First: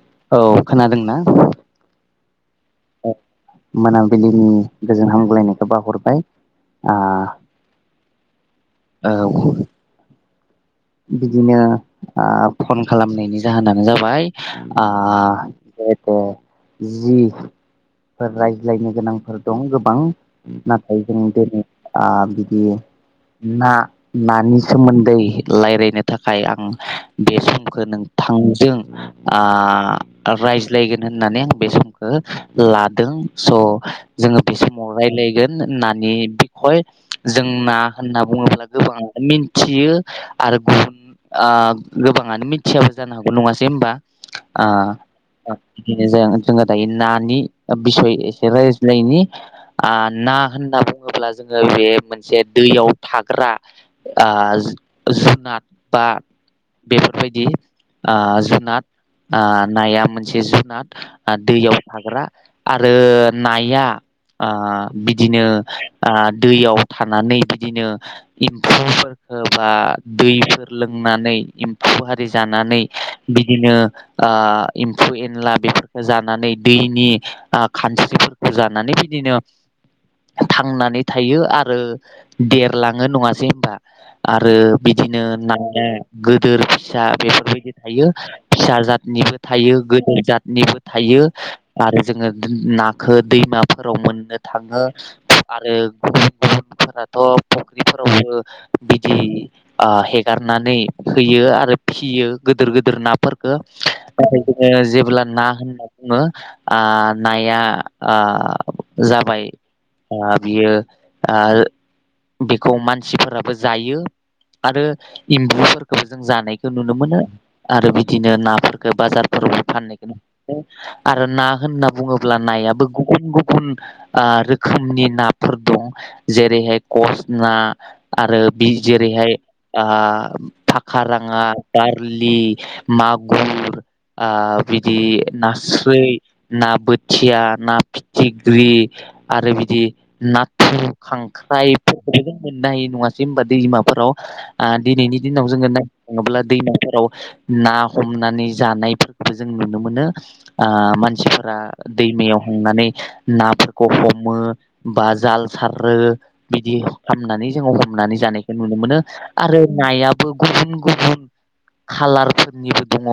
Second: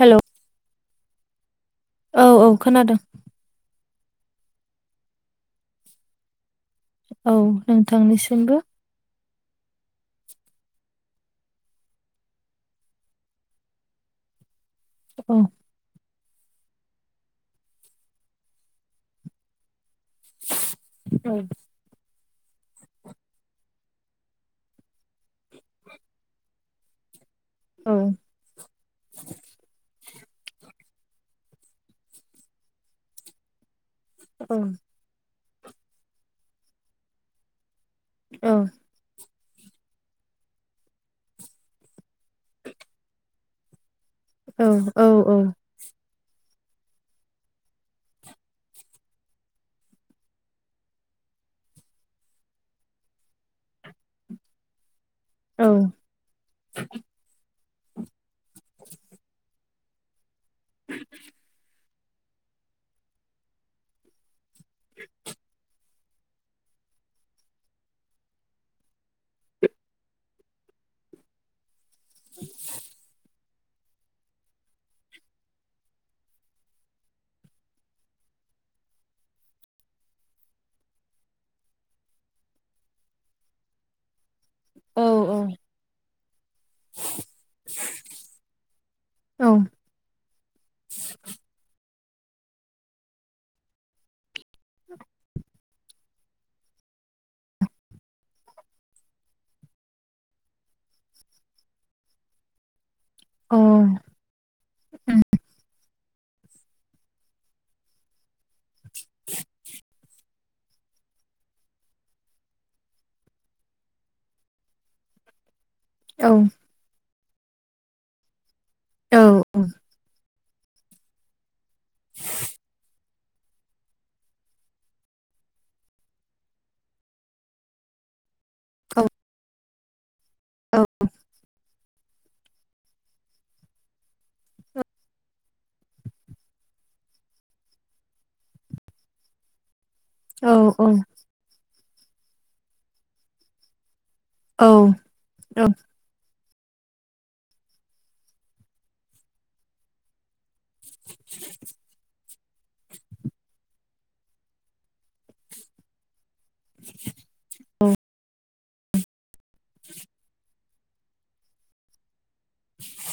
Hello औ खोनादोंना? औ औ खोनादों। मोनाबिलिनि गोजोन हामग्लायनायखौ बाहरबाय औ नोंथांनिसिमबो। औ बिदिनो फन खालामनायनि जाहोनानो जाबाय औ दे दे जिफोर रायज्लायनो गोनांफोर दं गोबां नाथाय जों औ दिनै बिदि ना नानि सोमोन्दै रायज्लायनो थाखाय आं बे समखौ औ नोंथांजों रायज्लायगोन होननानै आं बे समखौ लादों स' जोङो औ बे समाव रायलायगोन नानि बिखय जों ना होनना औ बुङोब्ला गोबाङ थयो आरो गुबुन गोबाङानो मिथियाबो जानो हागौ नङासै होमबा आ औ बिदिनो जों जोङो दायो नानि बिसय एसे रायज्लायनायनि ना होनना बुङोब्ला जोङो बे मोनसे दैयाव थाग्रा आ औ जुनाद बा बेफोरबायदि जुनाद नाया मोनसे जुनाद दैयाव थाग्रा आरो नाया बिदिनो दैयाव थानानै बिदिनो एम्फौफोरखौ बा दैफोर लोंनानै एम्फौ आरि जानानै बिदिनो एम्फौ एनला बेफोरखौ जानानै दैनि खानस्रि जानानै बिदिनो थांनानै थायो आरो देरलाङो नङासै होमबा? आरो औ बिदिनो औ ननायें गदोर फिसा बेफोरबायदि थायो फिसा जातनिबो थायो गोदेर जतनिबो थायो आरो जोङो नाखो दैमाफोराव मोननो थाङो। आरो गुबुन गुबुनफोराथ' फुख्रिफोरावबो बिदि हेगारनानै होयो आरो फियो गोदोर गोदोर ना फोरखो नाथाय जोङो जेब्ला ना होनना बुङो ओ नाया ओ जाबाय ओ बियो ओ बेखौ मानसिफोर जायो आरो एम्बुफोरखौबो जों जानाय नुनो मोनो आरो बिदिनो नाफोरखौ बाजारफोराव फाननायखौ आरो ना होनना बुङोब्ला नायाबो गुबुन गुबुन ओ रोखोमनि नाफोर दं जेरैहाय कच ना आरो बि जेरैहाय फाखा राङा बारलि मागुर ओ बिदि नास्रै ना बोथिया ना फिथिख्रि आरो बिदि नाथुर खांख्राइ मोननो हायो नङासै होमबा दैमाफोराव ओ दिनैनि दिनाव जोङो नाय थाङोब्ला दैमाफोराव ना हमनानै जानायफोरखौबो जों नुनो मोनो ओ मानसिफोरा दैमायाव हांनानै नाफोरखौ हमो बा जाल सारो बिदि खामनानै जों हम नानै जानायखौ नुनो मोनो आरो नायाबो गुबुन गुबुन खालारफोरनिबो दङ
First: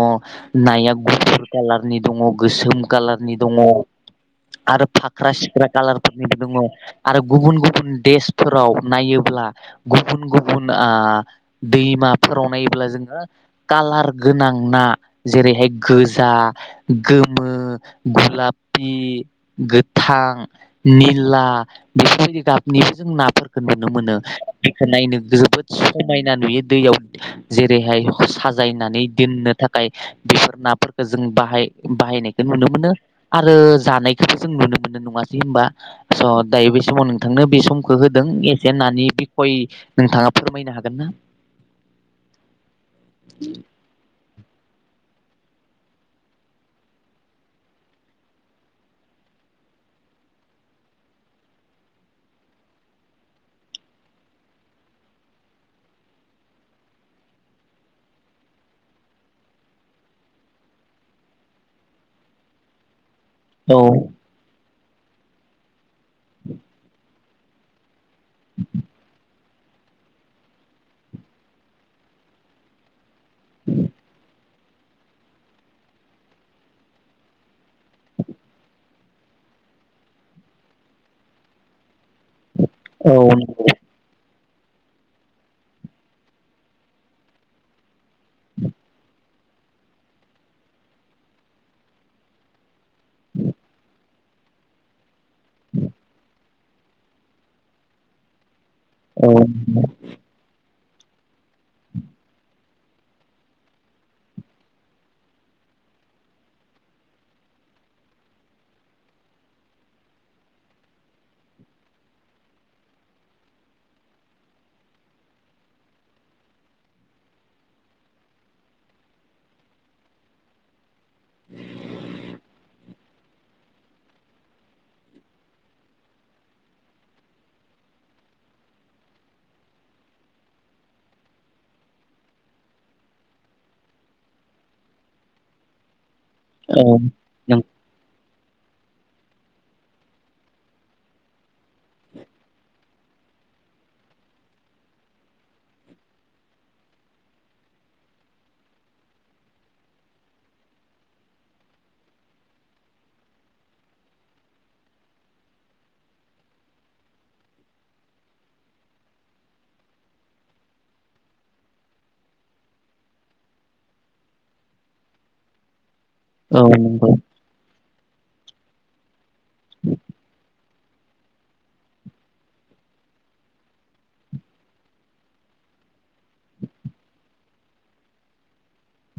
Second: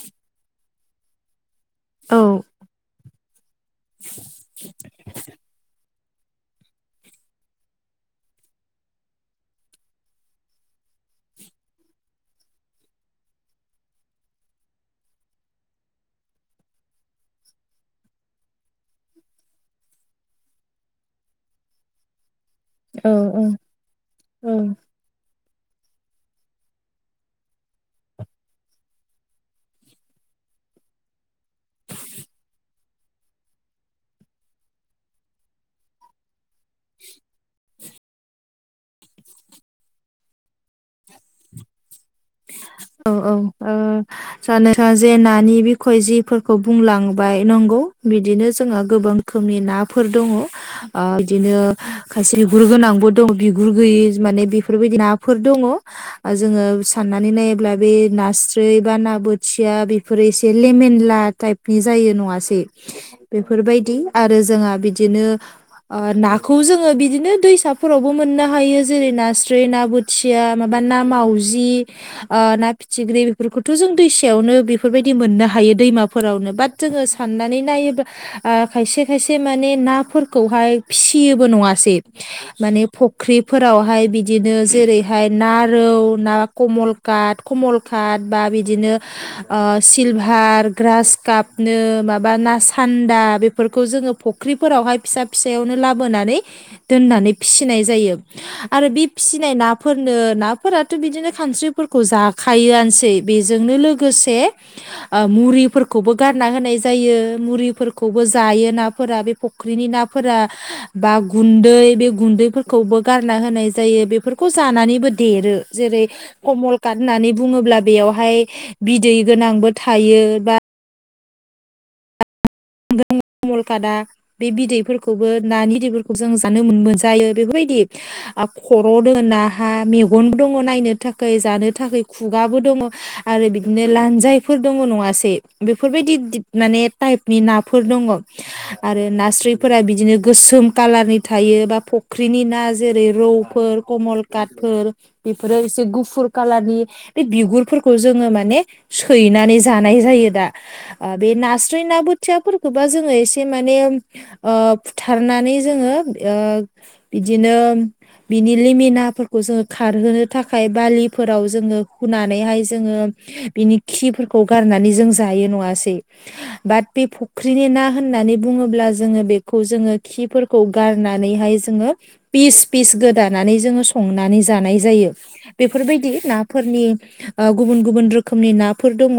नाया गुफुर कालारनि दङ गोसोम कालारनि दङ आरो फाख्रा -सिख्रा कालार निबो दङ आरो गुबुन गुबुन देशफोराव नायोब्ला गुबुन गुबुन दैमाफोराव नायोब्ला जोङो कालार गोनां ना जेरैहाय गोजा गोमो गुलापि गोथां निला बेफोरबायदि गाबनिबो औ जों नाफोरखौ नुनो मोनो औ बेखौ नायनो जोबोद समायना नुयो दैयाव जेरैहाय साजायनानै दोननो थाखाय बेफोर नाफोरखौ जों बाहाय बाहायनायखौ नुनो मोनो आरो जानायखौबो जों नुनो मोनो नङासै होनबा स' दायो बे समाव नोंथांनो बे समखौ होदों एसे नानि खयै नोंथाङा फोरमायनो हागोन ना औ औ ओ जानो थां जे नानि बिखय जिफोरखौ बुंलांबाय नंगौ बिदिनो जोंहा गोबां रोखोमनि नाफोर दङ ओ बिदिनो खायसे बिगुर गोनांबो दङ बिगुर गैयि माने बेफोरबायदि नाफोर दङ। ओ जोङो साननानै नायोब्ला बे नास्राय बा ना बोथिया बेफोरो एसे लेमेनला टाइप बि जायो नङासै। औ बेफोरबायदि आरो जोंहा बिदिनो नाखौ जोङो बिदिनो दैसाफोरावबो मोननो हायो जेरै नास्रे ना ब खोथिया माबा ना मावजि ना फिथिख्रि बेफोरखौथ' जों दैसायावनो बेफोरबायदि मोननो हायो दैमाफोरावनो बाट जोङो साननानै नायोब्ला खायसे खायसे माने नाफोरखौहाय फिसियोबो नङासै माने औ फुख्रिफोरावहाय बिदिनो जेरैहाय ना रौ ना कमल काट कमल काट बा बिदिनो ओ सिलभार ग्रास कापनो माबा नाासान्दा बेफोरखौ जोङो फ फुख्रिफोरावहाय फिसा फिसायावनो लाबोनानै दोननानै फिसिनाय जायो आरो बे फिसिनाय नाफोरनो नाफोराथ' बिदिनो खानस्रिफोरखौ जाखायोआनोसै बेजोंनो लोगोसे ओ मुरिफोरखौबो गारना होनाय जायो मुरिफोरखौबो जायो नाफोरा बेफोर फुख्रिनि नाफोरा बा गुन्दै बे गुन्दैफोरखौबो गारना होनाय जायो बेफोरखौ जानानैबो देरो। जेरै कमलकाट होननानै बुङोब्ला बेयावहाय बिदै गोनांबो थायो बा [unintelligible] कमलकादा बे बिदैफोरखौबो नानि बिदैफोरखौ जों जानो मोनजायो बेफोरबायदि ओ खर' दङ नाहा मेगनबो दङ नायनो थाखाय जानो थाखाय खुगाबो दङ। आरो बिदिनो लान्जायफोर दङ नङासै बेफोरबायदि माने टाइप नि नंगौ औ नों नाफोर दङ। आरो नास्रायफोरा बिदिनो गोसोम कालारनि थायो बा फुख्रिनि ना जेरै रौफोर कमल काथफोर बेफोरो एसे गुफुर कालारनि बे बिगुरफोरखौ जोङो माने सैनानै जानाय जायो दा। ओ बे नास्राय नाबो खोथियाफोरखौबा जोङो एसे माने ओ फुथारनानै जोङो ओ बिदिनो बिनि लिमिनाफोरखौ जोङो खारहोनो थाखाय बालिफोराव जोङो हुनानैहाय जोङो बिनि खिफोरखौ गारनानै जों जायो नङासै। औ बाट बे नंगौ। फुख्रिनि ना होननानै बुङोब्ला जोङो बेखौ जोङो खिफोरखौ खौ गारनानैहाय जोङो फिस फिस गोदानानै जोङो संनानै जानाय जायो। बेफोरबायदि नाफोरनि ओ गुबुन गुबुन रोखोमनि नाफोर दङ।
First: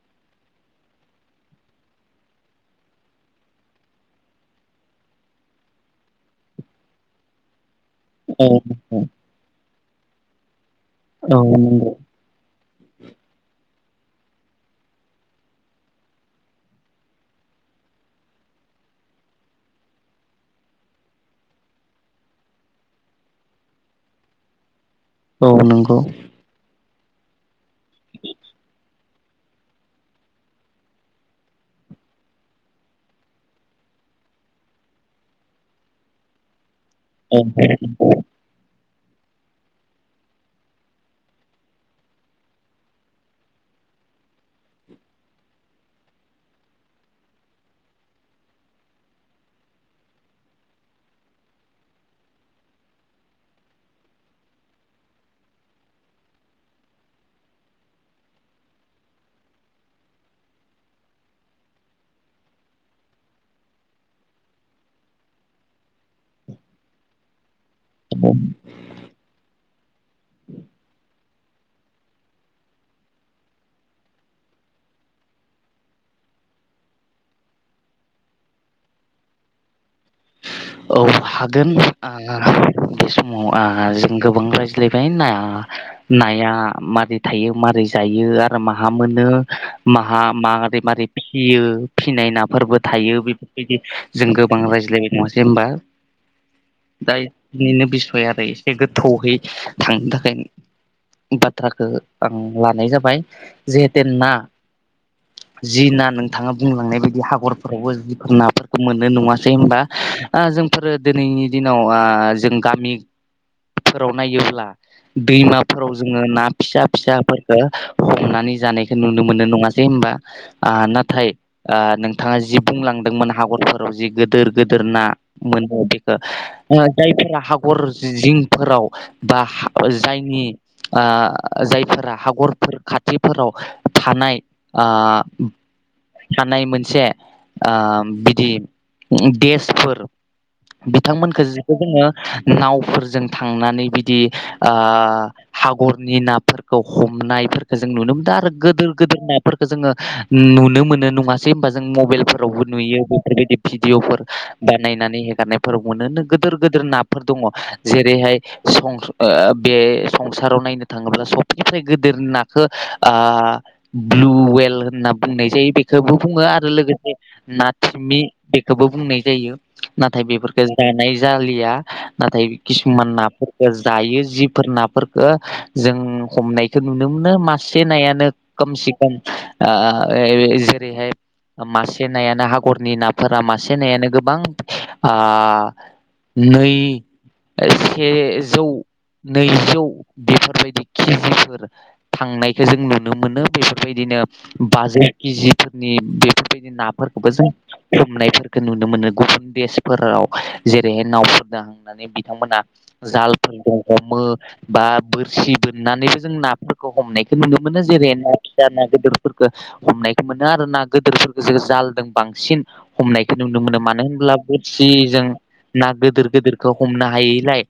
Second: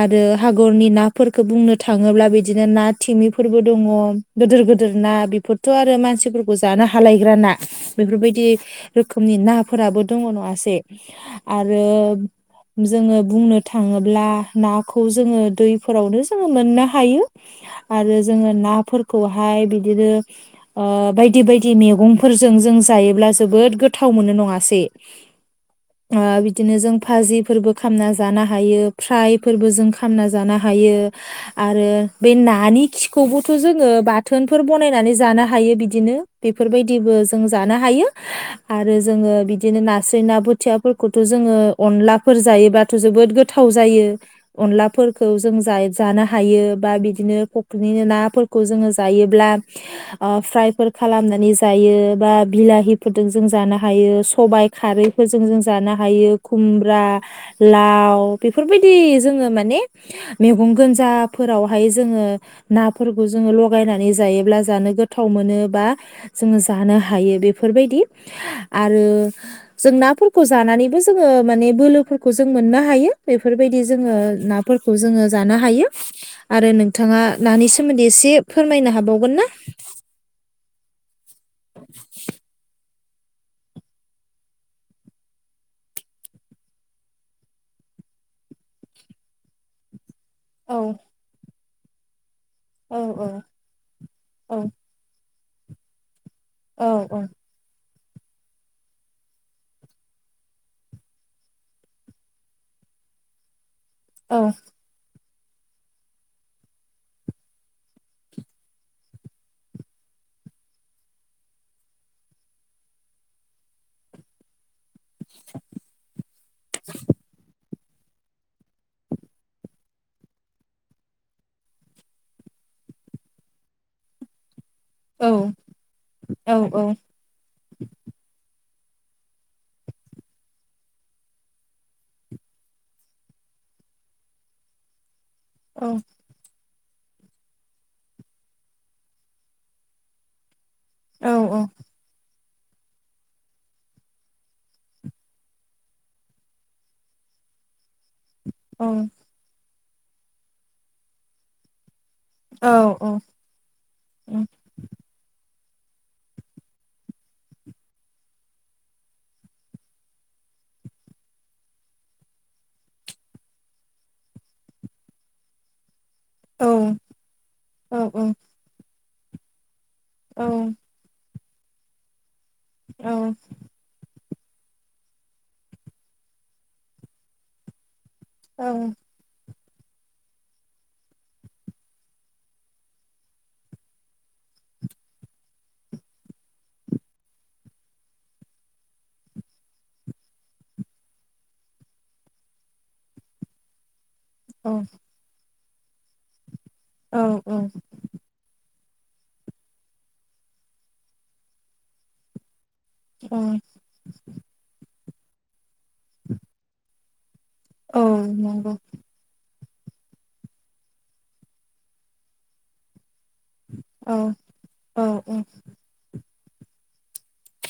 आरो हागरनि नाफोरखौ बुंनो थाङोब्ला बिदिनो ना थिमिफोरबो दङ गिदिर गिदिर ना बेफोरथ' आरो मानसि खौ जानो हालायग्रा ना औ बेफोरबायदि रोखोमनि नाफोराबो दङ नङसे आरो नंगौ जोङो बुंनो थाङोब्ला नाखौ जोङो दैफोरावनो जों मोननो हायो आरो जोङो नाफोरखौहाय बिदिनो ओ बायदि बायदि मैगंफोरजों जों जायोब्ला जोबोद गोथाव मोनो नङासै। औ नंगौ। ओ बिदिनो जों भाजिफोरबो खामना जानो हायो फ्रायफोरबो जों खामना जानो हायो। आरो बे नानि खिखौबोथ' जोङो बाथोनफोर बनायनानै जानो हायो बिदिनो बेफोरबायदिबो औ जों जानो नंगौ हायो। औ आरो जोङो बिदिनो नास्राय ना बोथियाफोरखौथ' जोङो अनलाफोर जायोबा थ' जोबोद गोथाव जायो अनलाफोरखौ जों जा जानो हायो बा बिदिनो फुख्रिनिनो नाफोरखौ जोङो जायोब्ला ओ फ्रायफोर खालामनानै जायो बा बिलाहिफोरजों जों जानो हायो सबाइ खारै फोरजों जों जानो हायो खुमब्रा लाव बेफोरबायदि जोङो माने मैगं गोजाफोरावहाय जोङो नाफोरखौ जोङो लगायनानै जायोब्ला जानो गोथाव मोनो बा जोङो जानो हायो बेफोरबायदि आरो जों नाफोरखौ जानानैबो जोङो माने बोलोफोरखौ जों मोननो हायो बेफोरबायदि जोङो ना फोरखौ जोङो जानो हायो आरो नोंथाङा नानि सोमोन्दै एसे फोरमायनो हाबावगोन ना औ हागोन आ बे समाव आ जों गोबां रायज्लायबाय ना नाया मारै थायो माबारै जायो आरो माहा मोनो। माहा मारै औ मारै फियो फिनाय नाफोरबो औ थायो बे बिदि जों औ गोबां रायज्लायो नङासै होमबा औ दा बिनिनो बिसय आरो एसे गोथौयै थांनो थाखायनो बाथ्राखो आं लानाय जाबाय जिहेते ना औ जि ना नोंथाङा बुंलांनाय बायदि हगरफोरावबो जिफोर नाफोरखौ मोनो नवासै होमबा ओ जोंफोरो दिनैनि दिनाव ओ जों गामिफोराव नायोब्ला दैमाफोराव जोङो ना फिसा फिसा फोरफोरखो हमनानै जानायखौ नुनो मोननाय नङासै होनोमबा आ नाथाय ओ नोंथाङा जि बुंलांदोंमोन हागरफोराव जि गोदोर गोदोर ना औ मोनो बेखौ औ ओ जायफोरा हगर जिंफोराव बा हा जायनि ओ जायफोरा हगरफोर खाथिफोराव थानाय ओ औ थानाय मोनसे ओ बिदि देसफोर औ बिथांमोनखो जिखौ जोङो नावफोरजों थांनानै बिदि ओ हागरनि नाफोरखौ हमनायफोरखौ जों नुनो मोनदों आरो गोदोर गोदोर नाफोरखौ जोङो नुनो मोनो नङासै होमबा जों मबाइलफो रावबो नुयो औ औ बेफोरबायदि भिडिअफोर औ बाथ नायनानै हेगारनायफोराव मोनो गोदोर गोदोर नाफोर दङ जेरैहाय सं ओ बे संसाराव नायनो थाङोब्ला सबनिफ्राय गोदोर नाखौ आ ब्लु वेल होनना बुंनाय जायो बे खौबो बुङो आरो लोगोसे ना थिमि बेखौबो बुंनाय जायो। नाथाय बेफोरफोरखौ जानाय जालिया नाथाय किसुमान नाफोर जायो जिफोर नाफोरफोरखौ जों हमनायखौ नुनो मोनो मासे नायानो कम से कम आ ओइ जेरैहाय मासे नायानो हागरनि नाफोरा मासे नायानो गोबां आ नै से जौ नै जौ बेफोरबायदि केजिफोर थांनायखौ जों नुनो मोनो बेफोरबायदिनो बाजौ केजिफोरनि बेफोरबायदि नाफोरखौबो जों हमनायफोरखौ नुनो मोनो गुबुन देशफोराव जेरैहाय नावफोरजों हांना नै बिथांमोना औ जालफोरजों हमो बा बोरसि बोननानैबो जों नाफोरखौ हमनाय खौ नुनो मोनो औ जेरै ना फिसा नंगौ ना गिदिरफोरखो हमनाय मोनो आरो ना गोदोरफोरखौ जों जालदों बांसिन हमनायखौ नुनो मोनो मानो औ होनब्ला औ बोरसिजों औ ना गोदिर गोदिरखौ हमनो हायैलाय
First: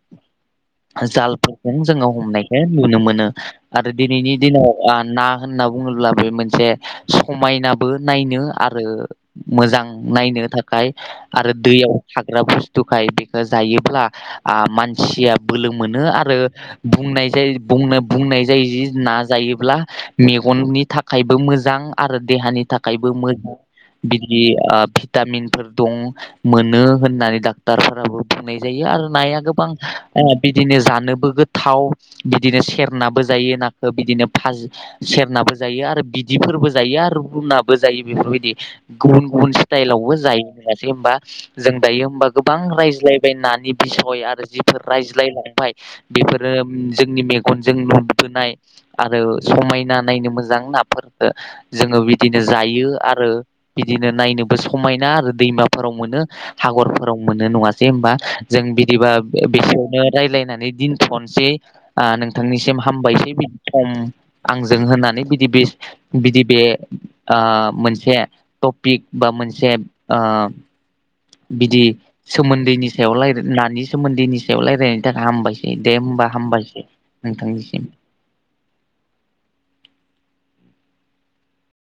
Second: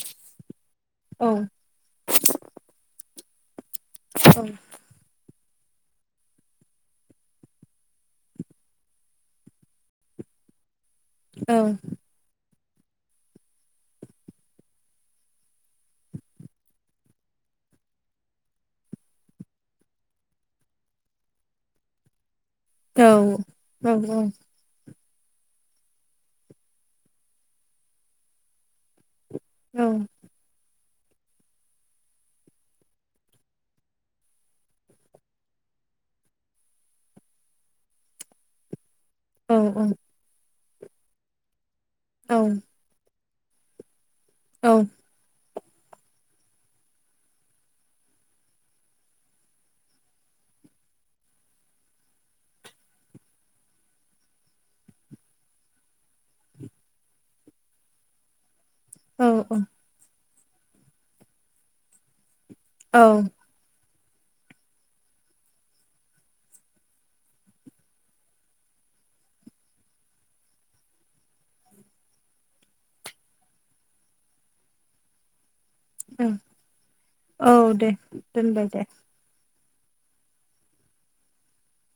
औ औ औ जालफोर जों जोङो हमनायखौ नुनो मोनो आरो दिनैनि दिनाव आ ना होनना बुङोब्ला बे मोनसे हमायनाबो नायनो आरो मोजां नायनो थाखाय आरो दैयाव थाग्रा बुस्थुखाय बेखौ जायोब्ला मानसिया बोलो मोनो आरो बुंनाय जायो बुंनो बुंनाय जायो जि ना जायोब्ला मेगननि थाखायबो मोजां। आरो देहानि थाखायबो मोजां बिदि भिटामिनफोर दं मोनो होननानै डाक्टरफोराबो बुंनाय जायो आरो नाया गोब बां औ ओ बिदिनो जानोबो गोथाव बिदिनो सेरनाबो जायो नाखौ बिदिनो फाजि सेरनाबो जायो आरो बिदिफोरबो जायो आरो रुनाबो जायो बेफोरबायदि गुबुन गुबुन औ औ स्टाइलावबो जायो नंङासै होनबा। जों दायो होमबा औ गोबां रायज्लायबाय नानि बिसय आरो औ जिफोर रायज्लायलांबाय बेफोरो जोंनि मेगनजों नुुबोनाय आरो समायना नायनो मोजां नाफोरखो जोङो बिदिनो जायो आरो। बिदिनो नायनोबो समायना आरो दैमाफोराव मोनो हागरफोराव मोनो नङासै होमबा? जों बिदिबा औ औ बेसेयावनो रायलायनानै दोनथ'नोसै ओ नोंथांनिसिम औ हामबायसै बिदि सम आंजों होननानै बिदि बे बिदि बे ओ मोनसे ओ टपिक बा मोनसे ओ बिदि सोमोन्दैनि सायाव लायराय नानि सोमोन्दैनि सायाव रायलायनायनि थाखाय हामबाय दे औ होमबा हामबायसै औ नोंथांनिसिम। दे दोनबाय दे।